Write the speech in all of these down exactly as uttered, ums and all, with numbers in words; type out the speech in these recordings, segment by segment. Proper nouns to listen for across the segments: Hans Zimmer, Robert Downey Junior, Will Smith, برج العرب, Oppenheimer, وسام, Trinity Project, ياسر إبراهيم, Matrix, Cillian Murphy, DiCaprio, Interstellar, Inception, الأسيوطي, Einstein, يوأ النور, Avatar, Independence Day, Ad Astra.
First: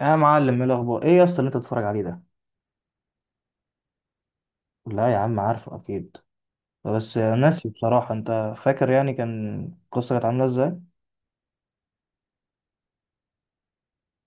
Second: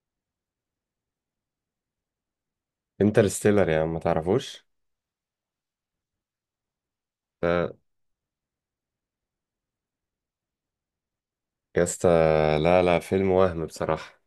يا معلم، ايه الاخبار؟ ايه يا اسطى اللي انت بتتفرج عليه ده؟ انترستيلر يا عم ما تعرفوش. لا يا عم، عارفه اكيد. بس ناسي ده بصراحه. انت فاكر يعني كان القصه كانت عامله ازاي؟ يا اسطى. لا لا، فيلم وهم بصراحة.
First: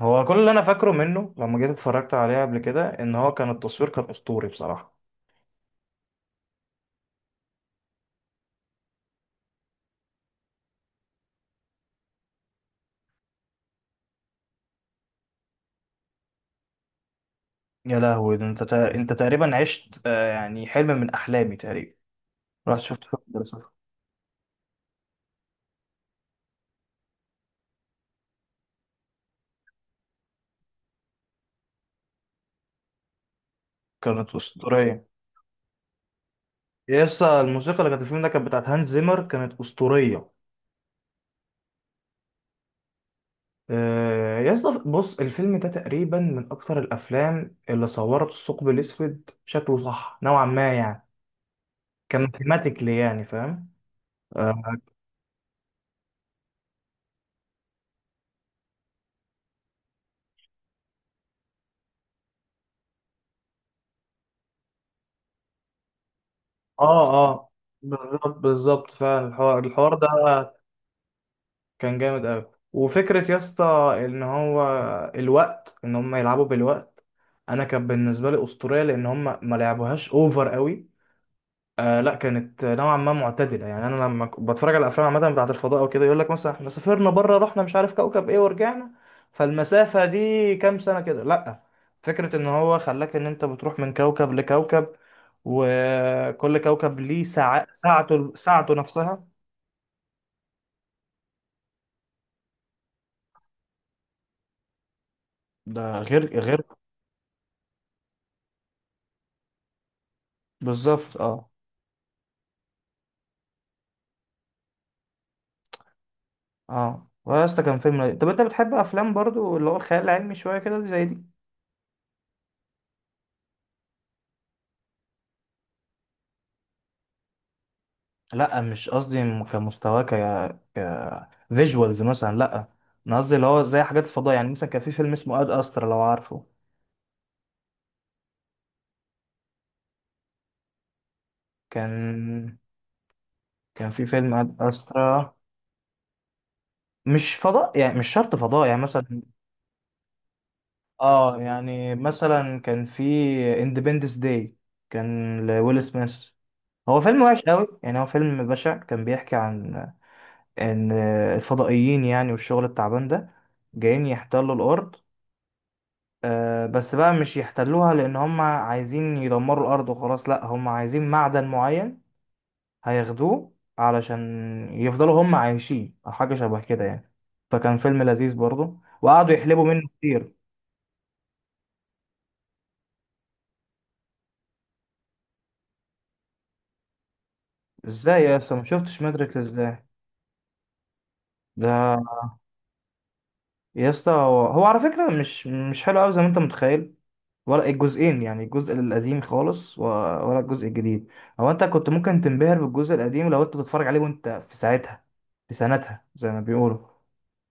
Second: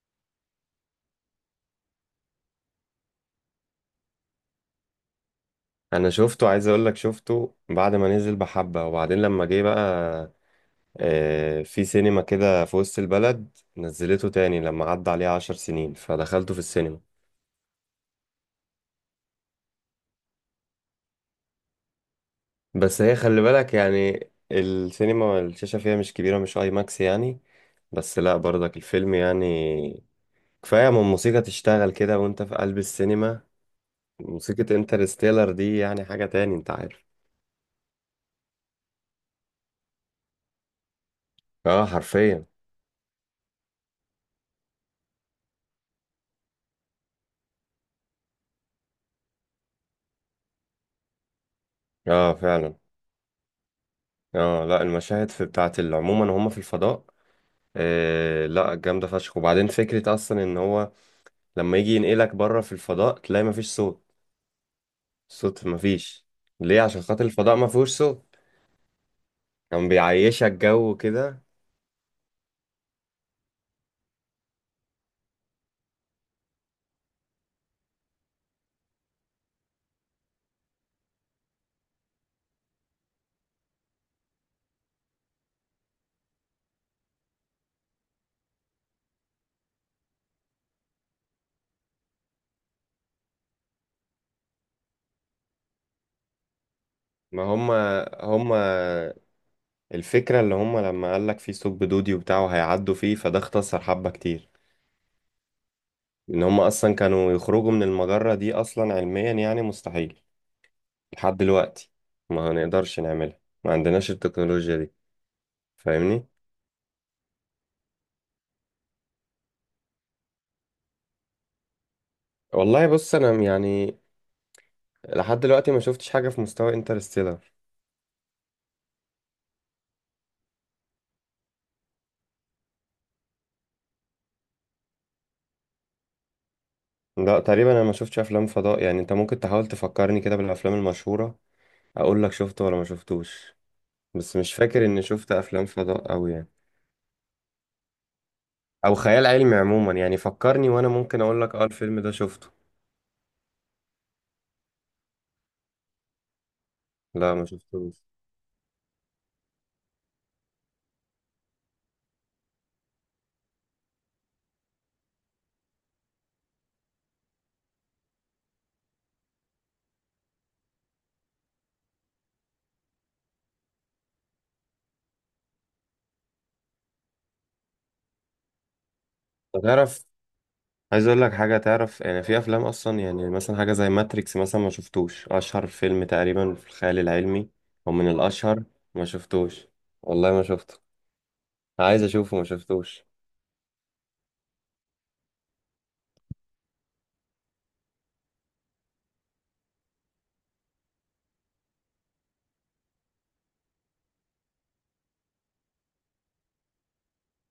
هو كل اللي انا فاكره منه لما جيت اتفرجت عليه قبل كده ان هو كان التصوير كان اسطوري بصراحه. انا شفته، عايز اقول لك شفته بعد ما نزل بحبة. وبعدين لما جه بقى آه، في سينما كده في وسط البلد نزلته تاني لما عدى عليه عشر سنين فدخلته في السينما. يا لهوي، ده انت تا... انت تقريبا عشت، آه، يعني حلم من احلامي تقريبا. رحت بس شفت هي فيلم خلي دراسات. بالك يعني السينما الشاشة فيها مش كبيرة، مش اي ماكس يعني. بس لا برضك الفيلم يعني كفاية من موسيقى تشتغل كده وانت في قلب السينما. كانت موسيقى اسطوريه. انترستيلر دي يعني حاجة تاني، انت يا عارف. اسطى، الموسيقى اللي كانت في الفيلم ده كانت بتاعت هانز زيمر، كانت اسطوريه. اه حرفيا. آه، يا اسطى بص، الفيلم ده تقريبا من اكتر الافلام اللي صورت الثقب الاسود شكله صح نوعا ما يعني. اه فعلا. كماثيماتيكلي يعني، فاهم. اه. اه لا، المشاهد في بتاعت ال- عموما هم في الفضاء. آه لا، جامدة فشخ. وبعدين فكرة اصلا ان هو لما يجي ينقلك بره في الفضاء تلاقي مفيش صوت. صوت مفيش. ليه؟ اه، عشان خاطر آه، الفضاء مفيهوش بالظبط صوت. بالظبط، فعلا الحوار كان الحوار ده بيعيشك جو كده. كان جامد قوي. وفكره يا اسطى ان هو الوقت، ان هم يلعبوا بالوقت. انا كان بالنسبه لي اسطوريه لان هم ما لعبوهاش اوفر قوي. آه لا، كانت نوعا ما معتدله. يعني انا لما ك- بتفرج على الافلام عامه بتاعت الفضاء وكده، يقول لك مثلا احنا سافرنا بره رحنا مش عارف كوكب ايه ورجعنا، فالمسافه دي كام سنه كده، لا. فكره ان هو خلاك ان انت بتروح من كوكب لكوكب، وكل كوكب ليه ما ساعة هم ساعته هم ساعته نفسها. الفكرة اللي هم لما قالك في ثقب دودي وبتاعه هيعدوا فيه فده اختصر حبة كتير. ده غير ان غير هم اصلا كانوا يخرجوا من المجرة دي اصلا علميا يعني مستحيل بالظبط. لحد اه، دلوقتي. ما هنقدرش نعملها، ما عندناش التكنولوجيا دي. فاهمني. اه واسطى كان فيلم لذيذ. طب انت بتحب افلام برضو اللي هو الخيال العلمي شويه كده زي دي؟ والله بص انا يعني لحد دلوقتي ما شفتش حاجة في مستوى انترستيلر. لا مش قصدي م- كمستواه، ك ك فيجوالز مثلا، لا. انا قصدي اللي هو زي حاجات الفضاء يعني. مثلا كان في فيلم اسمه اد استرا، لو عارفه. لا، تقريبا انا ما شفتش افلام فضاء يعني. انت ممكن تحاول تفكرني كده بالافلام المشهورة، اقول لك كان شفته ولا ما شفتوش. كان في فيلم بس مش اد فاكر اني شفت استرا. افلام فضاء أوي يعني. مش فضاء يعني، مش شرط فضاء يعني. او مثلا، خيال علمي عموما، يعني فكرني وانا ممكن اه اقول لك اه، يعني الفيلم ده شفته. مثلا كان في اندبندس داي، كان لويل سميث. هو فيلم لا وحش ما قوي يعني، شفتوش. هو فيلم بشع. كان بيحكي عن ان الفضائيين يعني، والشغل التعبان ده جايين يحتلوا الارض. آه، بس بقى مش يحتلوها لان هم عايزين يدمروا الارض وخلاص، لا هم عايزين معدن معين هياخدوه علشان يفضلوا هم عايشين، او حاجه شبه كده يعني. فكان فيلم لذيذ برضه، وقعدوا يحلبوا منه تعرف، كتير. عايز اقول لك حاجه. تعرف يعني في افلام اصلا يعني مثلا حاجه زي ماتريكس مثلا ما شفتوش؟ اشهر فيلم تقريبا في الخيال العلمي، او من ازاي يا اسطى ما الاشهر. شفتش ما ماتريكس؟ شفتوش، ازاي؟ والله ما شفته. ده عايز اشوفه، ما شفتوش. يا اسطى هو هو على فكره مش مش حلو قوي زي ما انت متخيل، ولا الجزئين. يعني الجزء القديم خالص و- ولا الجزء الجديد، هو انت كنت ممكن تنبهر بالجزء القديم لو انت بتتفرج عليه وانت في ساعتها، في سنتها زي ما بيقولوا.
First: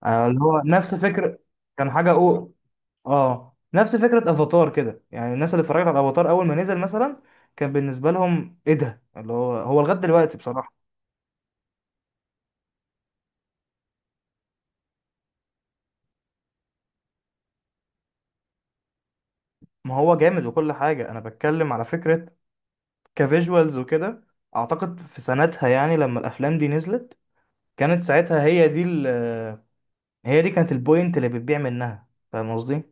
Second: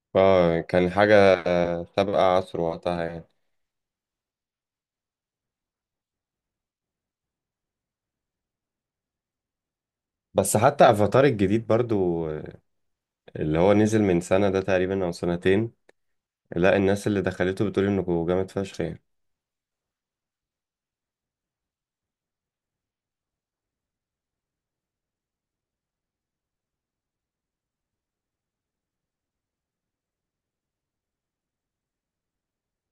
آه، اللي اه هو كان نفس حاجه فكرة، آه، كان حاجة سابقه أو، عصر وقتها يعني. اه نفس فكرة افاتار كده. يعني الناس اللي اتفرجت على افاتار اول ما نزل مثلا، كان بالنسبة لهم ايه ده اللي هو. هو لغاية دلوقتي بس بصراحة. حتى افاتار الجديد برضو آه، اللي هو نزل من سنه ده تقريبا او سنتين. لا الناس اللي دخلته بتقول انه جامد فشخ يعني. ما هو جامد وكل حاجة، انا بتكلم على فكرة كفيجوالز وكده. اعتقد في سنتها يعني لما الافلام دي نزلت، كانت ساعتها هي دي ال، هي دي كانت البوينت اللي بتبيع منها. فاهم قصدي؟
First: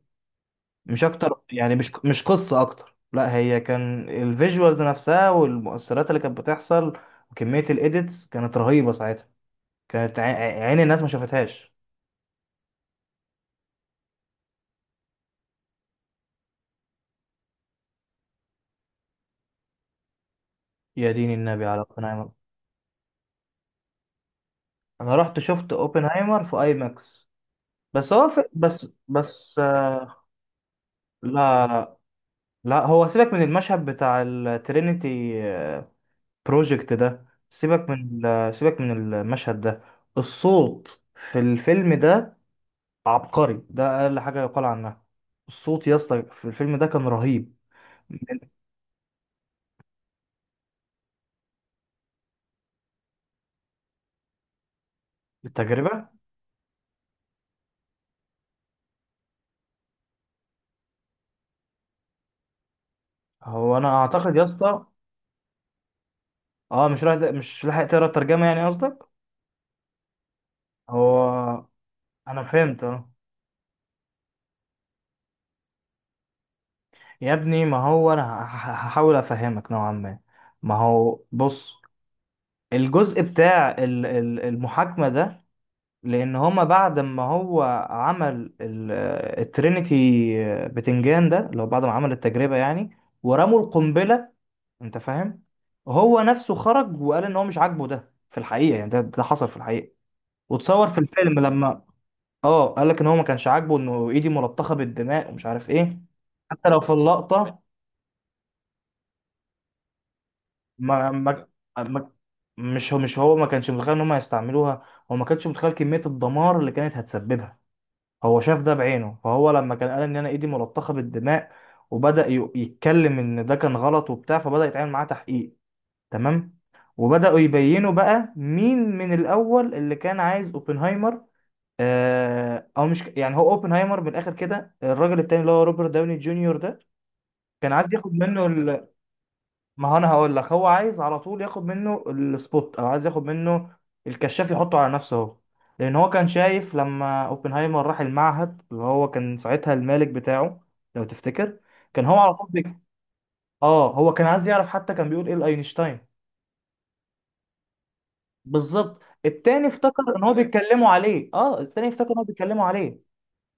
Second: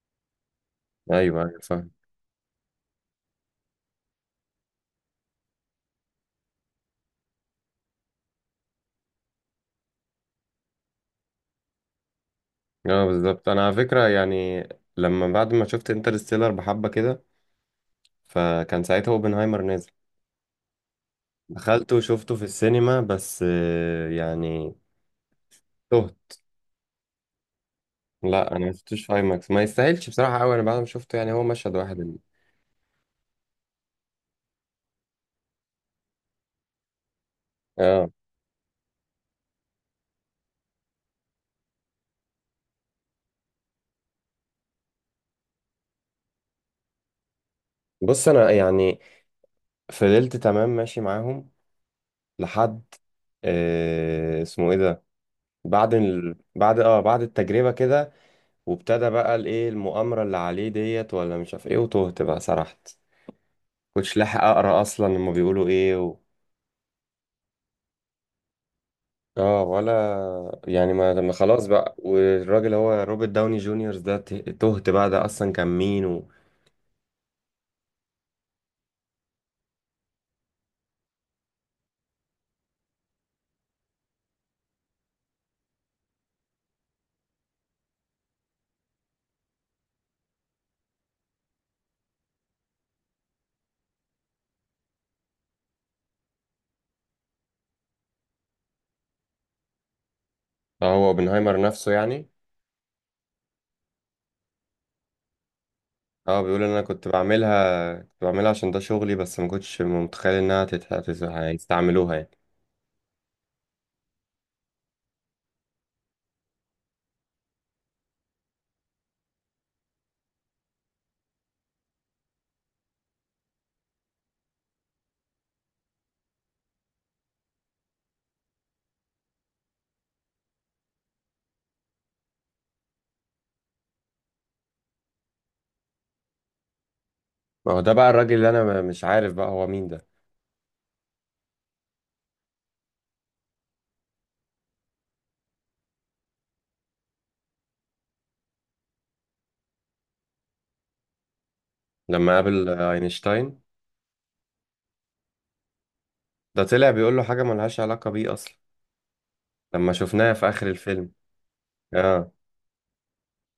مش اكتر ايوه ايوه، يعني، فاهم. مش مش قصة اكتر، لا، هي كان الفيجوالز نفسها والمؤثرات اللي كانت بتحصل، وكمية الايديتس كانت رهيبة ساعتها. كانت عي- عين الناس ما شافتهاش. اه بالظبط، انا على فكره يعني لما بعد ما شفت انترستيلر بحبه كده فكان ساعتها اوبنهايمر نازل. يا دين النبي على دخلت اوبنهايمر. وشفته في السينما، بس آه، يعني انا رحت شفت تهت. اوبنهايمر في اي ماكس. بس هو في، لا انا ما بس شفتوش في اي ماكس، بس ما يستاهلش آه، بصراحه قوي. انا بعد ما شفته لا يعني هو مشهد لا واحد اللي. لا، هو سيبك من المشهد بتاع الترينيتي بروجكت ده. سيبك اه من ال- سيبك من المشهد ده. الصوت في الفيلم ده عبقري. ده اقل حاجه يقال عنها. الصوت يا اسطى في الفيلم ده كان رهيب، من بص انا يعني فضلت تمام ماشي معاهم لحد آه اسمه ايه ده، بعد التجربه. ال... بعد اه بعد التجربه كده. وابتدى بقى الايه المؤامره اللي عليه ديت ولا مش عارف ايه، وتهت بقى سرحت. هو انا كنتش اعتقد يا لاحق اقرا اسطى، اصلا هما بيقولوا ايه. اه، مش راح مش لاحق تقرا الترجمه، يعني قصدك؟ اه ولا يعني ما هو ما خلاص بقى، انا والراجل فهمت، هو اه. روبرت داوني جونيور ده ت- تهت بقى ده اصلا كان مين و... يا ابني، ما هو انا هح- هحاول افهمك نوعا ما. ما هو بص، الجزء بتاع ال- ال- المحاكمه ده، لان هما بعد ما هو عمل ال- الترينيتي، آه، بتنجان ده، لو بعد ما عمل التجربه يعني، ورموا القنبله، انت فاهم. هو نفسه خرج وقال ان هو مش عاجبه ده في الحقيقه. يعني ده ده حصل في الحقيقه، وتصور آه، في هو الفيلم اوبنهايمر لما، نفسه يعني. اه، قال لك ان هو ما كانش عاجبه انه ايدي ملطخه بالدماء ومش عارف ايه. اه بيقول حتى لو انا في كنت اللقطه بعملها، كنت بعملها عشان ده شغلي، بس ما كنتش متخيل انها تت- ما, هتز- ما, ما، هيستعملوها يعني. مش هو مش هو ما كانش متخيل ان هم هيستعملوها. هو ما كانش متخيل كميه الدمار اللي كانت هتسببها. هو شاف ده بعينه، فهو لما كان قال ان انا ايدي ملطخه بالدماء، وبدأ ي- يتكلم ان ده كان غلط وبتاع، فبدأ يتعامل معاه تحقيق. تمام. وبدأوا يبينوا بقى مين من الأول اللي كان عايز اوبنهايمر. آه أو مش ك- يعني هو اوبنهايمر من الآخر كده، الراجل التاني اللي هو روبرت داوني جونيور ده، ما كان هو عايز ده بقى ياخد الراجل منه اللي انا م- ال... مش عارف بقى هو ما مين هو ده. أنا هقول لك، هو عايز على طول ياخد منه السبوت، أو عايز ياخد منه الكشاف يحطه على نفسه هو، لأن هو كان شايف لما اوبنهايمر راح المعهد اللي هو كان ساعتها المالك بتاعه، لو تفتكر، كان هو على لما طول قابل بي- آه، اينشتاين اه، هو كان عايز يعرف حتى كان بيقول ايه لاينشتاين. ده طلع بيقول له حاجة ملهاش علاقة بيه اصلا بالظبط، التاني لما افتكر ان هو شفناها في اخر بيتكلموا الفيلم. عليه، اه، التاني افتكر ان هو اه بيتكلموا عليه.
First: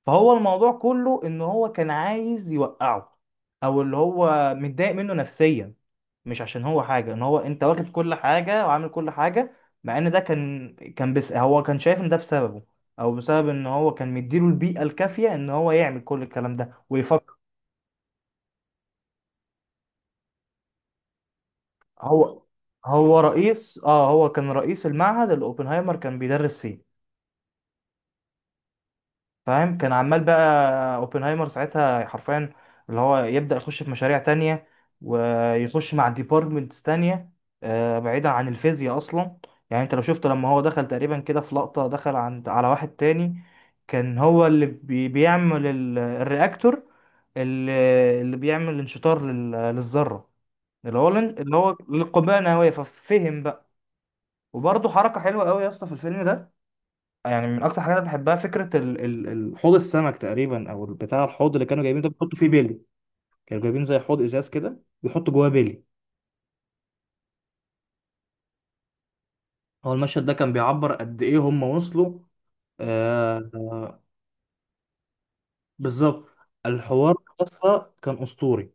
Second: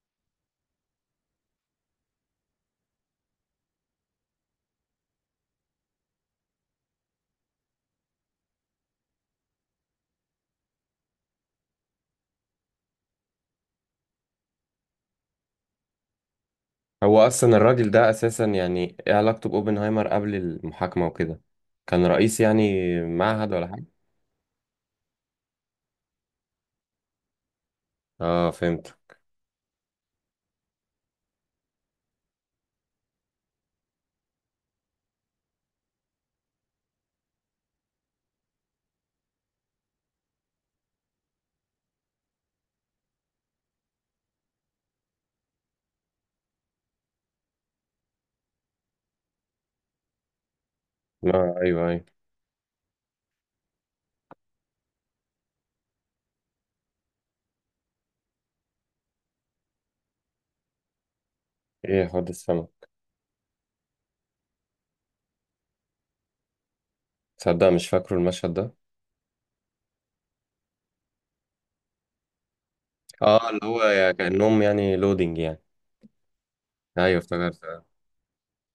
فهو الموضوع كله ان هو كان عايز يوقعه، او اللي هو متضايق منه نفسيا، مش عشان هو حاجه ان هو انت واخد كل حاجه وعامل كل حاجه، مع ان ده كان، كان بس هو كان شايف ان ده بسببه، او بسبب ان هو كان مديله البيئه الكافيه ان هو يعمل كل الكلام ده هو ويفكر. اصلا الراجل ده اساسا يعني ايه علاقته باوبنهايمر قبل المحاكمه وكده؟ كان رئيس هو يعني هو معهد ولا رئيس، حاجه؟ اه، هو كان رئيس المعهد اللي اوبنهايمر كان بيدرس فيه. اه فهمت. فاهم، كان عمال بقى اوبنهايمر ساعتها حرفيا اللي هو يبدأ يخش في مشاريع تانية ويخش مع ديبارتمنتس تانية، آه، بعيدا عن الفيزياء اصلا. يعني انت لو شفت لما هو دخل تقريبا كده في لقطة، دخل عند على واحد تاني كان هو اللي بي- بيعمل ال- الرياكتور، اللي اللي بيعمل انشطار لل- للذرة، اللي هو اللي ما هو ايوه ايوه. للقنبلة النووية، ففهم بقى. وبرضه حركة حلوة قوي يا اسطى في الفيلم ده. يعني من اكتر حاجات انا بحبها فكره ال... ال... ال- حوض السمك تقريبا، او بتاع الحوض اللي كانوا جايبين ايه ده حوض بيحطوا فيه السما؟ بيلي. كانوا جايبين زي حوض ازاز كده بيحطوا جواه بيلي. تصدق مش فاكره المشهد ده. هو المشهد ده كان بيعبر قد ايه هم وصلوا. آه، اه اللي هو يا كانهم يعني لودينج يعني. بالظبط. الحوار ايوه افتكرت آه. اصلا كان اسطوري.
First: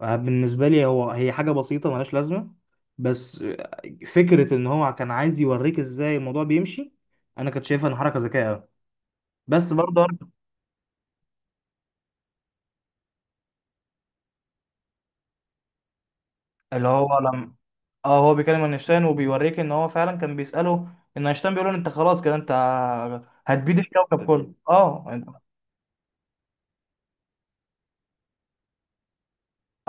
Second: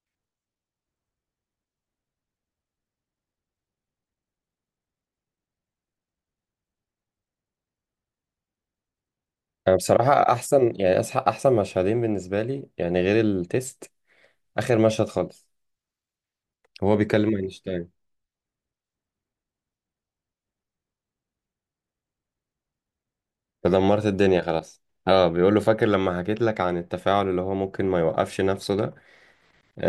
آه، بالنسبه لي هو، هي حاجه بسيطه ملهاش لازمه، بس آه، فكره ان هو كان عايز يوريك ازاي الموضوع بيمشي، انا كنت شايفها ان حركه ذكيه أوي. بس انا برضه بصراحه احسن يعني أسح- احسن مشهدين بالنسبه لي يعني غير التيست، اخر مشهد خالص اللي هو هو بيكلم لما، اينشتاين. اه، هو بيكلم اينشتاين وبيوريك ان هو فعلا كان بيسأله ان اينشتاين بيقول له انت خلاص كده، انت هتبيد تدمرت الكوكب الدنيا كله. خلاص. اه، اه بيقول له فاكر لما حكيت لك عن التفاعل اللي هو ممكن ما يوقفش نفسه ده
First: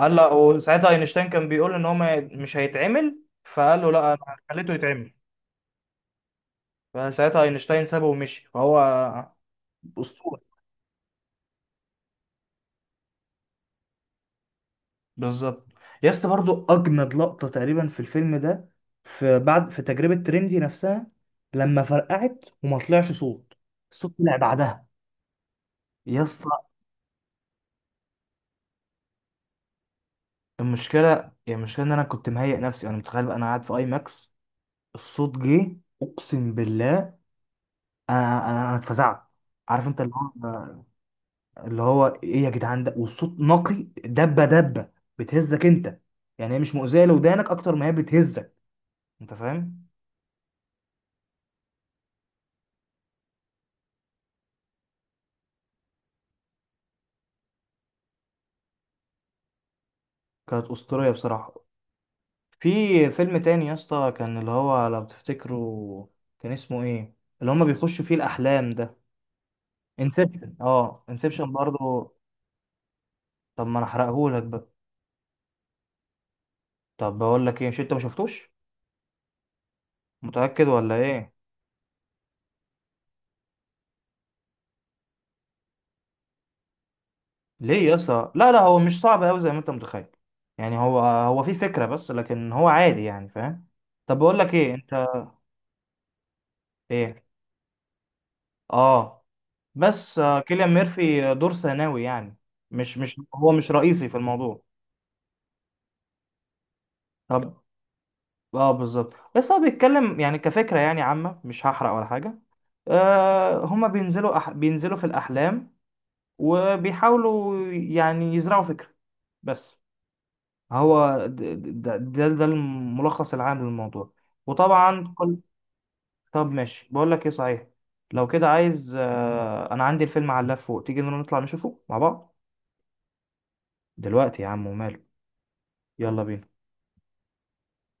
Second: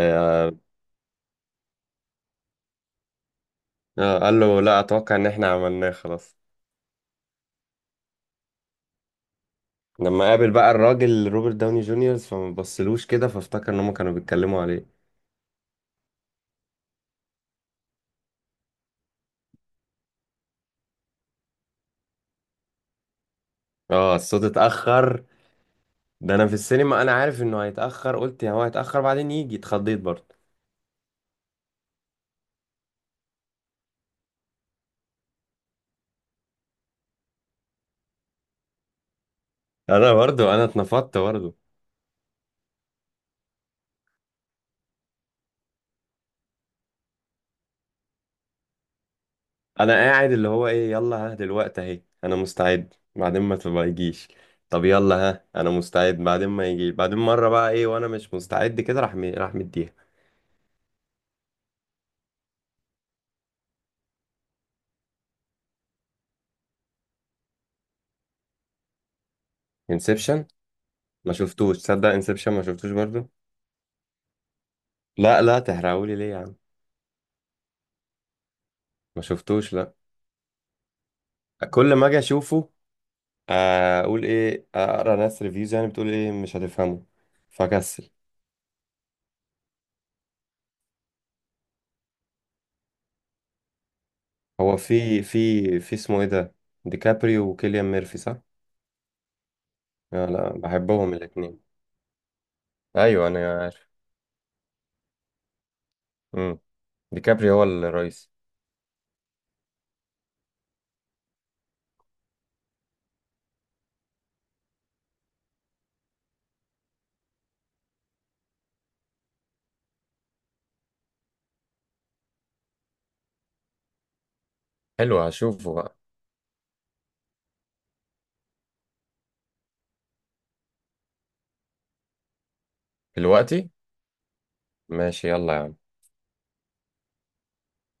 قال له وساعتها اينشتاين كان بيقول ان هو ما- مش هيتعمل، فقال له لا، آه، انا قال له خليته لا، يتعمل. اتوقع ان احنا عملناه خلاص. فساعتها اينشتاين سابه ومشي، فهو لما اسطوري. قابل بقى الراجل روبرت داوني جونيور فما بصلوش كده فافتكر ان هم كانوا بيتكلموا عليه. بالظبط. يا اسطى برضو، اجمد لقطة تقريبا في الفيلم ده، في بعد، في تجربة تريندي نفسها لما فرقعت وما طلعش صوت، اه الصوت طلع الصوت بعدها. اتاخر. ده يس. انا في السينما انا عارف انه هيتاخر، قلت يا هو هيتاخر بعدين يجي، اتخضيت برضه. المشكله، يعني المشكله ان انا كنت مهيئ نفسي، انا متخيل بقى انا قاعد في اي ماكس، الصوت جه، اقسم بالله انا انا أنا اتفزعت. عارف انت انا اللي هو، برضه انا اتنفضت برضه. اللي هو ايه يا جدعان ده، والصوت نقي. دبه دبه بتهزك انت. يعني هي مش مؤذيه لودانك اكتر ما هي بتهزك. انت فاهم، انا قاعد اللي هو ايه يلا ها دلوقتي اهي انا مستعد بعدين ما تبقى يجيش. طب يلا ها انا مستعد بعدين ما يجي، بعدين مره بقى ايه وانا مش مستعد كده راح مي- راح مديها. كانت اسطوريه بصراحه. في فيلم تاني يا اسطى كان، اللي هو لو تفتكروا كان اسمه ايه، اللي هما بيخشوا فيه الاحلام ده؟ انسبشن، انسبشن. اه، ما انسبشن شفتوش تصدق. برضه. انسبشن ما شفتوش برضه. طب ما انا احرقهولك بقى؟ لا لا تحرقهولي ليه يا عم. طب بقول لك ايه، مش انت ما شفتوش؟ ما شفتوش لا. متأكد ولا ايه؟ كل ما اجي اشوفه آه، اقول ايه، اقرا ناس ريفيوز يعني بتقول ايه مش هتفهمه، ليه يا فكسل. اسطى؟ لا لا، هو مش صعب قوي زي ما انت متخيل. يعني هو هو في فكرة بس، لكن هو عادي يعني، فاهم. طب بقول لك ايه هو انت. في في في اسمه ايه ده، ايه، ديكابريو وكيليان ميرفي صح؟ اه، بس آه، آه، لا كيليان بحبهم ميرفي دور الاثنين. ثانوي يعني، مش مش ايوه انا هو مش عارف. رئيسي في الموضوع. امم ديكابريو طب، هو الرئيس. اه بالظبط. بس هو بيتكلم يعني كفكرة يعني عامة، مش هحرق ولا حاجة. آه، هما بينزلوا أح... بينزلوا في الأحلام وبيحاولوا يعني يزرعوا فكرة بس. هو د- د- ده ده, ده الملخص العام للموضوع، وطبعا حلو كل... هشوفه بقى. طب ماشي، بقول لك ايه صحيح، لو كده عايز، آه، انا عندي الفيلم على اللاب فوق، تيجي نطلع نشوفه مع بعض؟ دلوقتي؟ دلوقتي يا عم، وماله. ماشي يلا يا عم. يلا بينا.